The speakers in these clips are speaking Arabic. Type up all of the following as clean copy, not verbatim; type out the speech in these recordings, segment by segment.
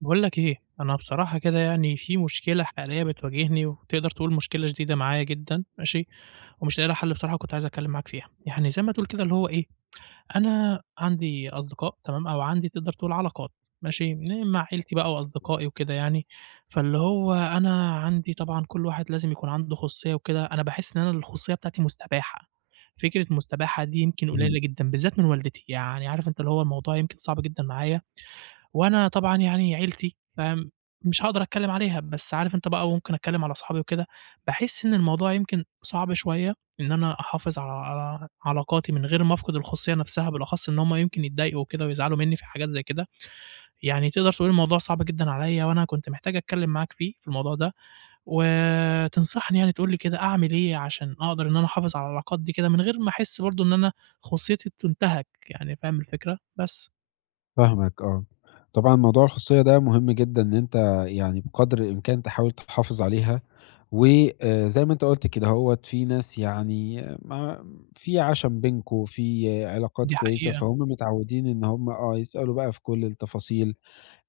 باقول لك إيه، أنا بصراحة كده في مشكلة حقيقية بتواجهني، وتقدر تقول مشكلة شديدة معايا جدًا، ماشي، ومش لاقي لها حل بصراحة وكنت عايز أتكلّم معاك فيها. يعني زي ما تقول كده اللي هو إيه، أنا عندي أصدقاء تمام، أو عندي تقدر تقول علاقات ماشي، مع عيلتي بقى وأصدقائي وكده يعني، فاللي هو أنا عندي طبعًا كل واحد لازم يكون عنده خصوصية وكده، أنا باحس إن أنا الخصوصية بتاعتي مستباحة، فكرة مستباحة دي يمكن اهم، قليلة جدًا، بالذات من والدتي، يعني عارف أنت اللي هو الموضوع يمكن صعب جدًا معايا وأنا طبعًا يعني عيلتي، فاهم، مش هاقدر أتكلّم عليها، بس عارف أنت بقى ممكن أتكلّم على صحابي وكده، باحس إن الموضوع يمكن صعب شوية إن أنا أحافظ على علاقاتي من غير ما أفقد الخصوصية نَفْسها، بالأخص إن هُم يمكن يتضايقوا وكده ويزعلوا منّي في حاجات زي كده، يعني تقدر تقول الموضوع صعب جدًا عليّا وأنا كنت محتاج أتكلّم معاك فيه، في الموضوع ده، وتنصحني يعني تقول لي كده أعمل إيه عشان أقدر إن أنا أحافظ على العلاقات دي كده من غير ما أحس برضه إن أنا خصوصيتي تُنتهك، يعني فاهم الفكرة؟ بس، فاهمك آه. طبعًا موضوع الخصوصية ده مهم جدًا إن أنت يعني بقدر الإمكان تحاول تحافظ عليها، وآآ زي ما أنت قُلت كده أهوّة، في ناس يعني ما في عَشَم بينكم، في علاقات دي كويسة، حقيقة. فهُم متعوّدين إن هُم آه، يسألوا بقى في كل التفاصيل.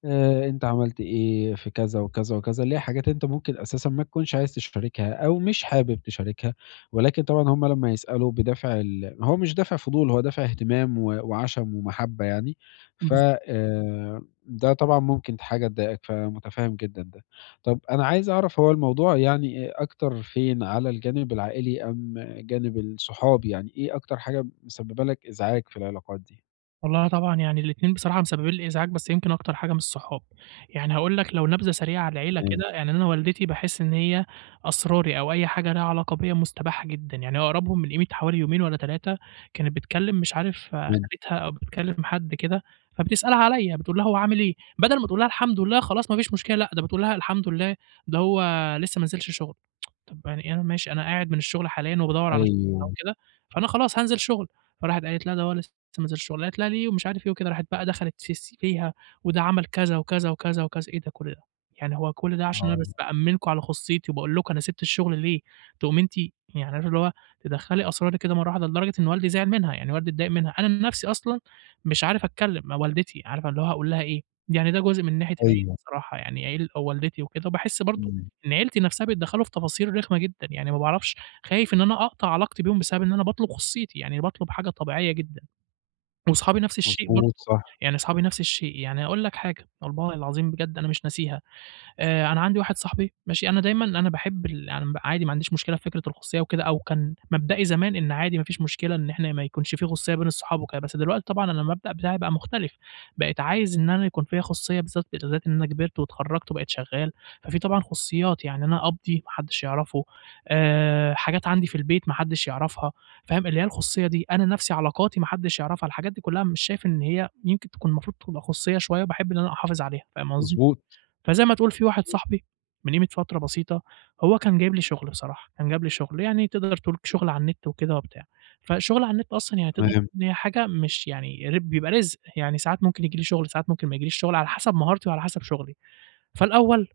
أنت عملت إيه في كذا وكذا وكذا، اللي هي حاجات أنت ممكن أساسًا ما تكونش عايز تشاركها أو مش حابب تشاركها، ولكن طبعًا هُم لمّا يسألوا بدافع ال هو مش دافع فضول، هو دافع اهتمام وعَشَم ومَحبّة يعني، ف ده طبعًا ممكن حاجة تضايقك، فمُتفهّم جدًا ده. طَب أنا عايز أعرف هو الموضوع يعني أكتر فين، على الجانب العائلي أم جانب الصحاب، يعني إيه أكتر حاجة مسبّبة لك إزعاج في العلاقات دي؟ والله طبعًا يعني الاتنين بصراحة مسببين لي إزعاج، بس يمكن أكتر حاجة من الصحاب، يعني هاقول لك لو نبذة سريعة على العيلة تمام، كده، يعني أنا والدتي باحس إن هي أسراري أو أي حاجة ليها علاقة بيّا مستباحة جدًا، يعني أقربهم من قيمة حوالي يومين والّا 3 كانت بتكلم مش عارف آه، تمام. خالتها أو بتكلم حد كده، فبتسألها عليّا بتقول لها: "هو عامل إيه؟" بدل ما تقول لها الحمد لله خلاص ما فيش مشكلة، لأ ده بتقول لها الحمد لله ده هو لسه ما نزلش شغل، طب يعني أنا ماشي أنا قاعد من الشغل حاليًا وبادوّر على شغل أيوه، أو كده، فأنا خلاص هانزل شغل، فراحت قالت لأ ده هو لسه تنزل الشغلانات لا ليه ومش عارف إيه وكده، راحت بقى دخلت في فيها وده عمل كذا وكذا وكذا وكذا، إيه ده كل ده! يعني هو كل ده عشان أنا آه، بس بأأمِّنكم على خُصيّتي وباقول لكم أنا سِبت الشغل ليه، تقومي أنتِ يعني عارفة اللي هو تدخّلي أسرارِك كده مرّة واحدة، لدرجة إن والدي زعل منها، يعني والدي اتضايق منها، أنا من نَفْسي أصلًا مش عارف أتكلّم مع والدتي، عارفة اللي هو هاقول لها إيه، يعني ده جزء من ناحية العيلة أيوه. بصراحة، يعني أو والدتي وكده، وباحس برضه إمم، إن عيلتي نَفْسها بيتدخّلوا في تفاصيل رخمة جدًا، يعني ما باعرفش خايف إن أنا أقطع علاقتي بيهم بسبب إن أنا باطلب خُصيّتي، يعني باطلب حاجة طبيعية جدًا. وصحابي نفس الشيء مضبوط برضه، صح، يعني صحابي نفس الشيء، يعني أقول لك حاجة والله العظيم بجد أنا مش ناسيها، أنا عندي واحد صاحبي ماشي، أنا دايمًا أنا باحب عادي ما عنديش مشكلة في فكرة الخصوصية وكده أو كان مبدئي زمان إن عادي ما فيش مشكلة إن إحنا ما يكونش في خصوصية بين الصحاب وكده، بس دلوقتي طبعًا أنا المبدأ بتاعي بقى مختلف، بقيت عايز إن أنا يكون فيّا خصوصية بالذات إن أنا كبرت واتخرّجت وبقيت شغّال، ففي طبعًا خصوصيات، يعني أنا قبضي ما حدّش يعرفه، حاجات عندي في البيت ما حدّش يعرفها، فاهم، اللي هي الخصوصية دي، أنا نَفْسي علاقاتي ما حدّش يعرفها، الحاجات دي كُلّها مش شايف إن هي يمكن تكون المفروض تبقى خصوصية شوية وباحب إن أنا أحافظ عليها، فاهم قصدي؟ مضبوط، فزي ما تقول في واحد صاحبي من قيمة فترة بسيطة، هو كان جايب لي شغل بصراحة، كان جاب لي شغل، يعني تقدر تقول شغل على النت وكده وبتاع، فالشغل على النت أصلًا يعني تقدر تقول تمام، إن هي حاجة مش يعني بيبقى رزق، يعني ساعات ممكن ييجي لي شغل، ساعات ممكن ما ييجيليش شغل، على حسب مهارتي وعلى حسب شغلي، فالأول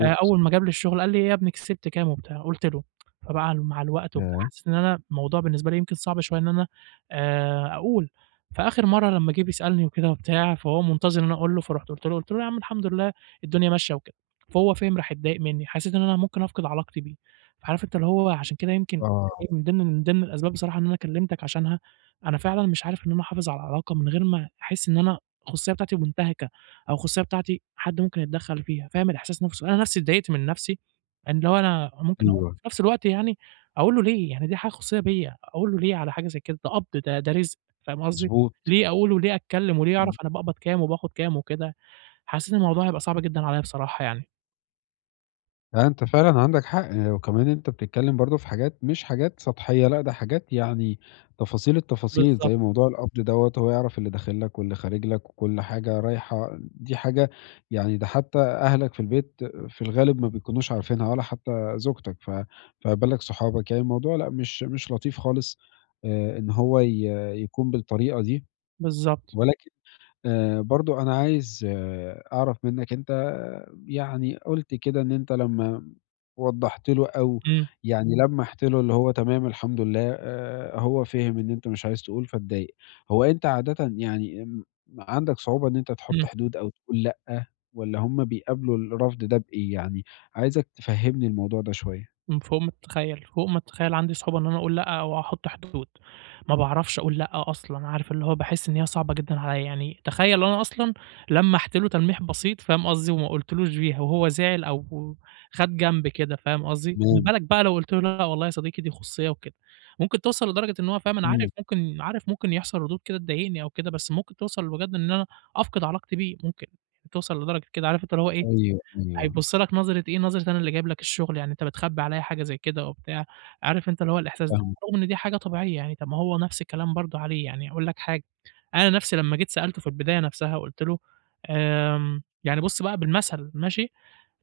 أول ما جاب لي الشغل قال لي: إيه "يا ابني كسبت كام؟" وبتاع، قُلت له، فبقى مع الوقت وبتاع ياه! حسيت إن أنا الموضوع بالنسبة لي يمكن صعب شوية إن أنا أقول، فآخر مرّة لمّا جه بيسألني وكده وبتاع، فهو منتظر إن أنا أقول له، فرُحت قُلت له، قُلت له: "يا عم الحمد لله الدنيا ماشية وكده." فهو فِهِم راح اتضايق منّي، حسيت إن أنا ممكن أفقد علاقتي بيه، فعارف أنت اللي هو عشان كده يمكن آه، إيه من ضمن الأسباب بصراحة إن أنا كلمتك عشانها، أنا فعلًا مش عارف إن أنا أحافظ على العلاقة من غير ما أحس إن أنا الخصوصية بتاعتي مُنتهكة. أو الخصوصية بتاعتي حد ممكن يتدخّل فيها، فاهم الإحساس نفسه؟ أنا نفسي اتضايقت من نفسي، إن اللي هو أنا ممكن أقول أيوه، في نفس الوقت يعني أقول له ليه؟ يعني دي حاجة خصوصية بيّا، أقول له ليه على حاجة زي كده؟ ده قبض، ده رزق، فاهم قصدي؟ مضبوط، ليه أقول وليه أتكلّم وليه يعرف إمم، أنا باقبض كام وباخد كام وكده؟ حسّيت إن الموضوع هيبقى صعب جدًا عليّا بصراحة يعني. لأ أنت فعلًا عندك حق، آه، وكمان أنت بتتكلم برضه في حاجات مش حاجات سطحية، لأ ده حاجات يعني تفاصيل التفاصيل، بالضبط، زي موضوع القبض دوّة هو يعرف اللي داخل لك واللي خارج لك وكل حاجة رايحة دي حاجة يعني ده حتى أهلك في البيت في الغالب ما بيكونوش عارفينها ولا حتى زوجتك، فما بالك صحابك، يعني الموضوع لأ مش مش لطيف خالص ، إن هو يكون بالطريقة دي. بالضبط. ولكن برضه أنا عايز آه، أعرف منّك أنت آه، يعني قُلت كده إن أنت لمّا وضّحت له أو إمم، يعني إمم. لمّحت له اللي هو تمام الحمد لله هو فِهِم إن أنت مش عايز تقول فاتضايق. هو أنت عادةً يعني عندك صعوبة إن أنت تحُط إمم. حدود أو تقول لأ والّا هم بيقابلوا الرفض ده بإيه يعني؟ عايزك تفهّمني الموضوع ده شوية. فوق ما تتخيّل، فوق ما تتخيّل عندي صعوبة إن أنا أقول لأ أو أحُط حدود، ما باعرفش أقول لأ أصلًا، عارف اللي هو باحس إن هي صعبة جدًا عليّا، يعني تخيّل أنا أصلًا لمّحت له تلميح بسيط فاهم قصدي، وما قُلتلوش بيها وهو زعل أو خَد جنب كده فاهم قصدي، ما تمام. بالك بقى لو قُلت له لأ والله يا صديقي دي خصوصية وكده، ممكن توصل لدرجة إن هو فاهم أنا عارف إمم. ممكن عارف ممكن يحصل ردود كده تضايقني أو كده، بس ممكن توصل بجد إن أنا أفقد علاقتي بيه، ممكن يعني توصل لدرجة كده عارف أنت اللي هو إيه أيوه، أيوه. هيبُص لك نظرة إيه، نظرة أنا اللي جايب لك الشغل، يعني أنت بتخبّي عليَّ حاجة زي كده وبتاع، عارف أنت اللي هو الإحساس ده، فاهمك. رغم إن دي حاجة طبيعية يعني، طب ما هو نفس الكلام برضه عليه، يعني أقول لك حاجة، أنا نفسي لمّا جيت سألته في البداية نفسها وقُلت له يعني بُص بقى بالمثل ماشي،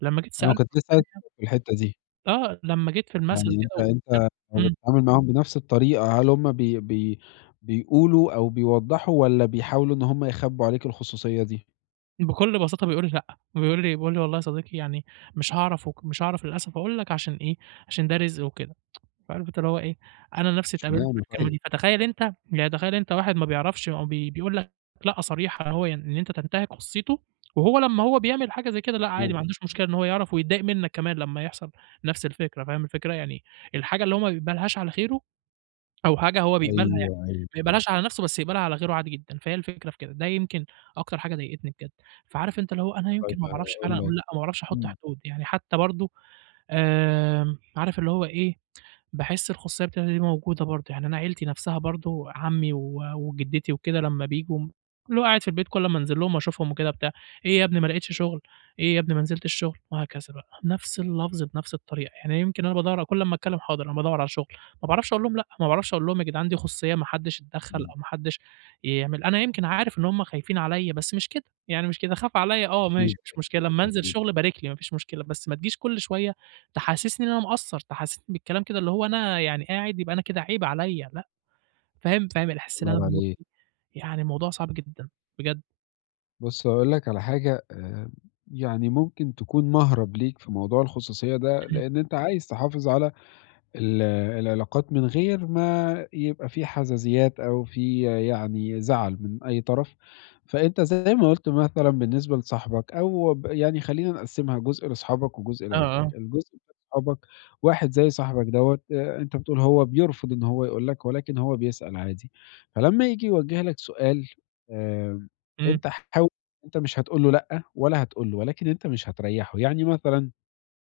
لمّا جيت أنا سألته كنت في لسه البداية في الحتّة دي. آه، لمّا جيت في المثل يعني كده أنت وقُلت له أنت لو إمم، بتتعامل معاهم بنفس الطريقة، هل هم بي بي بيقولوا أو بيوضّحوا والّا بيحاولوا إن هم يخبّوا عليك الخصوصية دي؟ بكل بساطة بيقول لي: "لأ." بيقول لي: "والله يا صديقي يعني مش هاعرف مش هاعرف للأسف أقول لك عشان إيه، عشان ده رزق وكده." فعارف أنت اللي هو إيه، أنا نفسي اتقابلت إشمعنى بالكلمة طيب؟ دي، فتخيّل أنت يعني تخيّل أنت واحد ما بيعرفش أو بيقول لك لأ صريحة إن هو يعني إن أنت تنتهك خصوصيته، وهو لمّا هو بيعمل حاجة زي كده لأ عادي مضبوط. ما عندوش مشكلة إن هو يعرف ويتضايق منك كمان لمّا يحصل نفس الفكرة، فاهم الفكرة؟ يعني الحاجة اللي هو ما بيقبلهاش على غيره أو حاجة هو بيقبلها يعني أيوه، ما أيوه. يقبلهاش على نفسه بس يقبلها على غيره عادي جدًا، فهي الفكرة في كده، ده يمكن أكتر حاجة ضايقتني بجد، فعارف أنت اللي هو أنا يمكن طيب ما باعرفش فعلًا هاقول أقول لك لأ، ما باعرفش أحط إمم، حدود، يعني حتى برضه عارف اللي هو إيه باحس الخصوصية بتاعتي دي موجودة برضه، يعني أنا عيلتي نفسها برضه عمي وجدتي وكده لمّا بييجوا اللي هو قاعد في البيت كل أمّا أنزل لهم وأشوفهم وكده بتاع، "إيه يا ابني ما لقيتش شغل، إيه يا ابني ما نزلتش شغل؟" وهكذا بقى، نفس اللفظ بنفس الطريقة، يعني يمكن أنا بادوّر كل أمّا أتكلم "حاضر أنا بادوّر على شغل." ما باعرفش أقول لهم لأ، ما باعرفش أقول لهم يا جدعان دي خصوصية ما حدش يتدخّل إمم. أو ما حدش يعمل أنا يمكن عارف إن هُم خايفين عليّا بس مش كده، يعني مش كده، خاف عليّا آه ماشي أكيد، مش أكيد، مشكلة، أمّا أنزل أكيد. شغل بارِك لي ما فيش مشكلة، بس ما تجيش كل شوية تحسسني إن أنا مقصّر، تحسسني بالكلام كده اللي هو أنا يعني قاعد يبقى أنا كده عيب عليَّ، لأ، فاهم، فاهم الإحساس اللي الله أنا ينور بامُر عليك. بيه؟ يعني الموضوع صعب جدًا بجد، بُص هاقول لك على حاجة يعني ممكن تكون مَهرب ليك في موضوع الخصوصية ده، إمم، لإن أنت عايز تحافظ على ال العلاقات من غير ما يبقى في حزازيات أو في يعني زعل من أي طرف، فأنت زي ما قُلت مثلًا بالنسبة لصاحبك أو ب يعني خلّينا نقسّمها جزء لأصحابك وجزء آه، لعيلتك، آه، الجزء بتاع صحابك واحد زي صاحبك دوّة أنت بتقول هو بيرفض إن هو يقول لك ولكن هو بيسأل عادي، فلمّا ييجي يوجّه لك سؤال آآ، إمم، أنت حاول أنت مش هتقول له لأ ولا هتقول له، ولكن أنت مش هتريّحه، يعني مثلًا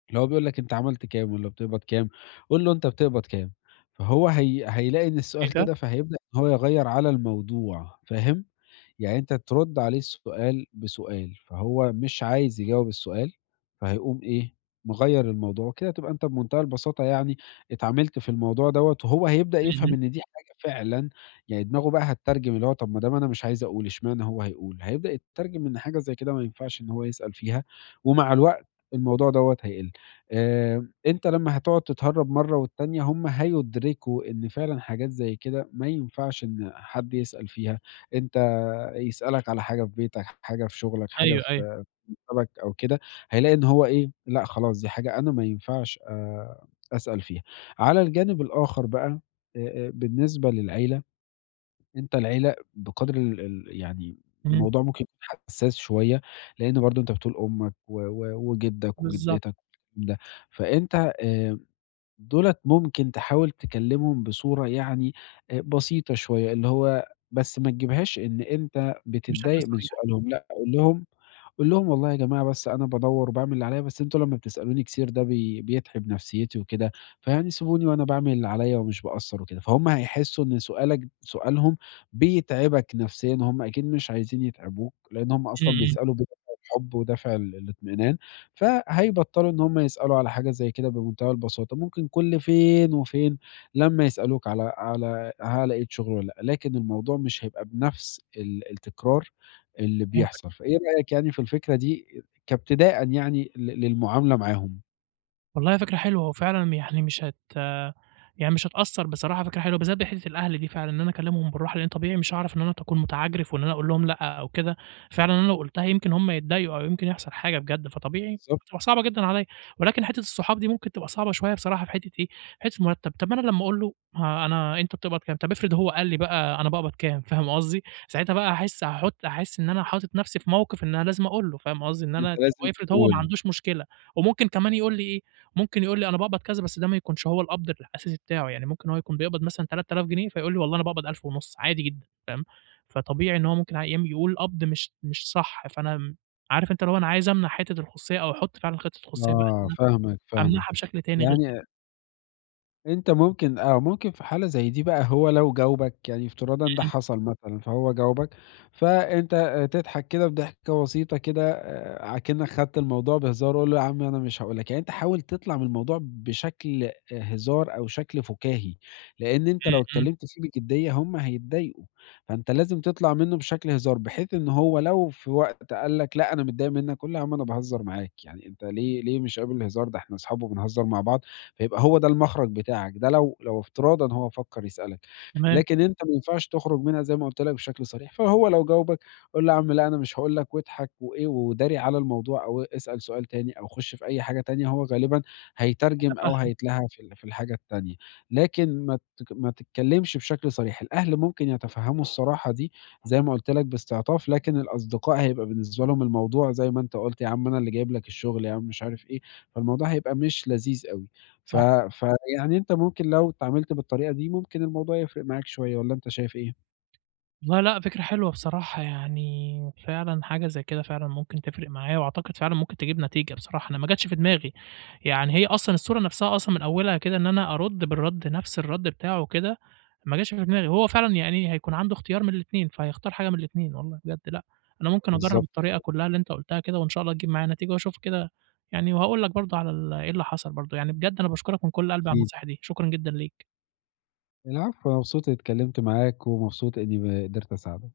اللي هو بيقول لك أنت عملت كام والّا بتقبض كام، قُل له أنت بتقبض كام، فهو هيلاقي إن إيه السؤال ده؟ كده فهيبدأ إن هو يغيّر على الموضوع، فاهم؟ يعني أنت ترُد عليه السؤال بسؤال، فهو مش عايز يجاوب السؤال، فهيقوم إيه، مغيّر الموضوع، وكده تبقى أنت بمنتهى البساطة يعني اتعاملت في الموضوع دوّة، وهو هيبدأ إمم، يفهم إمم، إن دي حاجة فعلًا يعني دماغه بقى هتترجم اللي هو طب ما دام أنا مش عايز أقول اشمعنى هو هيقول، هيبدأ يترجم إن حاجة زي كده ما ينفعش إن هو يسأل فيها، ومع الوقت الموضوع دوّة هيقل. أنت لمّا هتقعد تتهرّب مرّة والتانية هم هيُدركوا إن فعلًا حاجات زي كده ما ينفعش إن حد يسأل فيها، أنت يسألك على حاجة في بيتك، حاجة في شغلك، حاجة أيوه، أيوه، في مكتبك أو كده، هيلاقي إن هو إيه، لأ خلاص دي حاجة أنا ما ينفعش أسأل فيها. على الجانب الآخر بقى آآ، بالنسبة للعيلة، أنت العيلة بقدر ال يعني إمم، الموضوع ممكن يكون حساس شوية، لإن برضه أنت بتقول أمك و وجدك بالضبط، وجدتك والكلام ده، فأنت دُولة ممكن تحاول تكلّمهم بصورة يعني بسيطة شوية، اللي هو بس ما تجيبهاش إن أنت بشكل بتتضايق من صريح، سؤالهم، لأ قُل لهم والله يا جماعة بس أنا بادوّر وباعمل اللي عليّا، بس أنتم لمّا بتسألوني كتير ده بيتعب نفسيتي وكده، فيعني سيبوني وأنا باعمل اللي عليّا ومش باقصّر وكده، فهُم هيحسّوا إن سؤالهم بيتعبك نفسيًا، هُم أكيد مش عايزين يتعبوك، لإن هُم إمم، أصلًا إمم، بيسألوا بدافع الحب ودافع ال الاطمئنان، فهيبطّلوا إن هُم يسألوا على حاجة زي كده بمنتهى البساطة، ممكن كل فين وفين لمّا يسألوك على على هل لقيت شغل والّا لأ، لكن الموضوع مش هيبقى بنفس ال التكرار اللي فهمت بيحصل، فإيه رأيك يعني في الفكرة دي كابتداءً يعني ل للمعاملة معاهم؟ والله فكرة حلوة، وفعلًا يعني مش هت يعني مش هتأثّر بصراحة فكرة حلوة، بالذات بحتّة الأهل دي فعلًا، إن أنا أكلّمهم بالراحة، لإن طبيعي مش هاعرف إن أنا أكون متعجرف وإن أنا أقول لهم لأ أو كده، فعلًا أنا لو قُلتها يمكن هم يتضايقوا أو يمكن يحصل حاجة بجد، فطبيعي بالضبط، هتبقى صعبة جدًا عليّا، ولكن حتّة الصحاب دي ممكن تبقى صعبة شوية بصراحة في حتّة إيه، في حتّة المرتّب، طَب ما أنا لمّا أقول له ها أنا أنت بتقبض كام، طَب افرض هو قال لي بقى أنا باقبض كام، فاهم قصدي؟ ساعتها بقى هاحس إن أنا حاطط نَفْسي في موقِف إن أنا لازم أقول له، فاهم قصدي؟ إن أنت أنا لازم وافرض هو ما تقول عندوش مشكلة، وممكن كمان يقول لي إيه ممكن يقول لي أنا باقبض كذا، بس ده ما يكونش هو القبض الأساسي بتاعه، يعني ممكن هو يكون بيقبض مثلًا 3000 جنيه، فيقول لي والله أنا باقبض 1500 عادي جدًا، فاهم؟ فطبيعي إن هو ممكن أيام يقول قبض مش صح، فأنا م عارف أنت اللي هو أنا عايز أمنع حتّة الخصوصية أو أحط فعلًا خِطّة خصوصية بقى إن آه، أنا فاهمك، فاهمك. أمنعها بشكل تاني غير كده. يعني أنت ممكن آه، ممكن في حالة زي دي بقى هو لو جاوبك يعني افتراضًا ده إمم، حصل مثلًا، فهو جاوبك، فأنت تضحك كده بضحكة بسيطة كده أكنك خدت الموضوع بهزار، قُل له: "يا عم أنا مش هاقول لك." يعني أنت حاول تطلع من الموضوع بشكل هزار أو شكل فكاهي، لأن أنت إمم، لو إمم، اتكلمت فيه بجدية هم هيتضايقوا، فأنت لازم تطلع منه بشكل هزار، بحيث إن هو لو في وقت قال لك: "لأ أنا متضايق منك." قُل له: "يا عم أنا باهزر معاك." يعني أنت ليه مش قابل الهزار؟ ده إحنا أصحاب وبنهزر مع بعض فيبقى هو ده المخرج بتاعك، ده لو افتراضًا هو فكّر يسألك، تمام، لكن أنت ما ينفعش تخرج منها زي ما قُلت لك بشكل صريح، فهو لو جاوبك قُل له: "يا عم لأ أنا مش هاقول لك." واضحك وإيه وداري على الموضوع أو اسأل سؤال تاني أو خُش في أي حاجة تانية، هو غالبًا هيترجم أو متفهم. هيتلهى في ال في الحاجة التانية، لكن ما تتكلمش بشكل صريح، الأهل ممكن يتفهموا الصراحة دي زي ما قُلت لك باستعطاف، لكن الأصدقاء هيبقى بالنسبة لهم الموضوع زي ما أنت قُلت، يا عم أنا اللي جايب لك الشغل، يا عم مش عارف إيه، فالموضوع هيبقى مش لذيذ أوي. ف فيعني أنت ممكن لو اتعاملت بالطريقة دي، ممكن الموضوع يفرق معاك شوية والّا أنت شايف إيه؟ والله لأ، فكرة حلوة بصراحة، يعني فعلًا حاجة زي كده فعلًا ممكن تفرق معايا، وأعتقد فعلًا ممكن تجيب نتيجة بصراحة، أنا ما جاتش في دماغي، يعني هي أصلًا الصورة نفسها أصلًا من أولها كده إن أنا أرُد بالرد نفس الرد بتاعه وكده، ما جاتش في دماغي، هو فعلًا يعني هيكون عنده اختيار من الاتنين، فهيختار حاجة من الاتنين والله بجد لأ، أنا ممكن أجرّب بالضبط الطريقة كده، كلها اللي أنت قُلتها كده، وإن شاء الله تجيب معايا نتيجة وأشوف كده يعني وهاقول لك برضه على ال إيه اللي حصل برضه، يعني بجد أنا باشكرك من كل قلبي على أكيد. النصايح دي، شكرًا جدًا ليك. العفو، أنا مبسوط إني اتكلمت معاك ومبسوط إني ب قدرت أساعدك.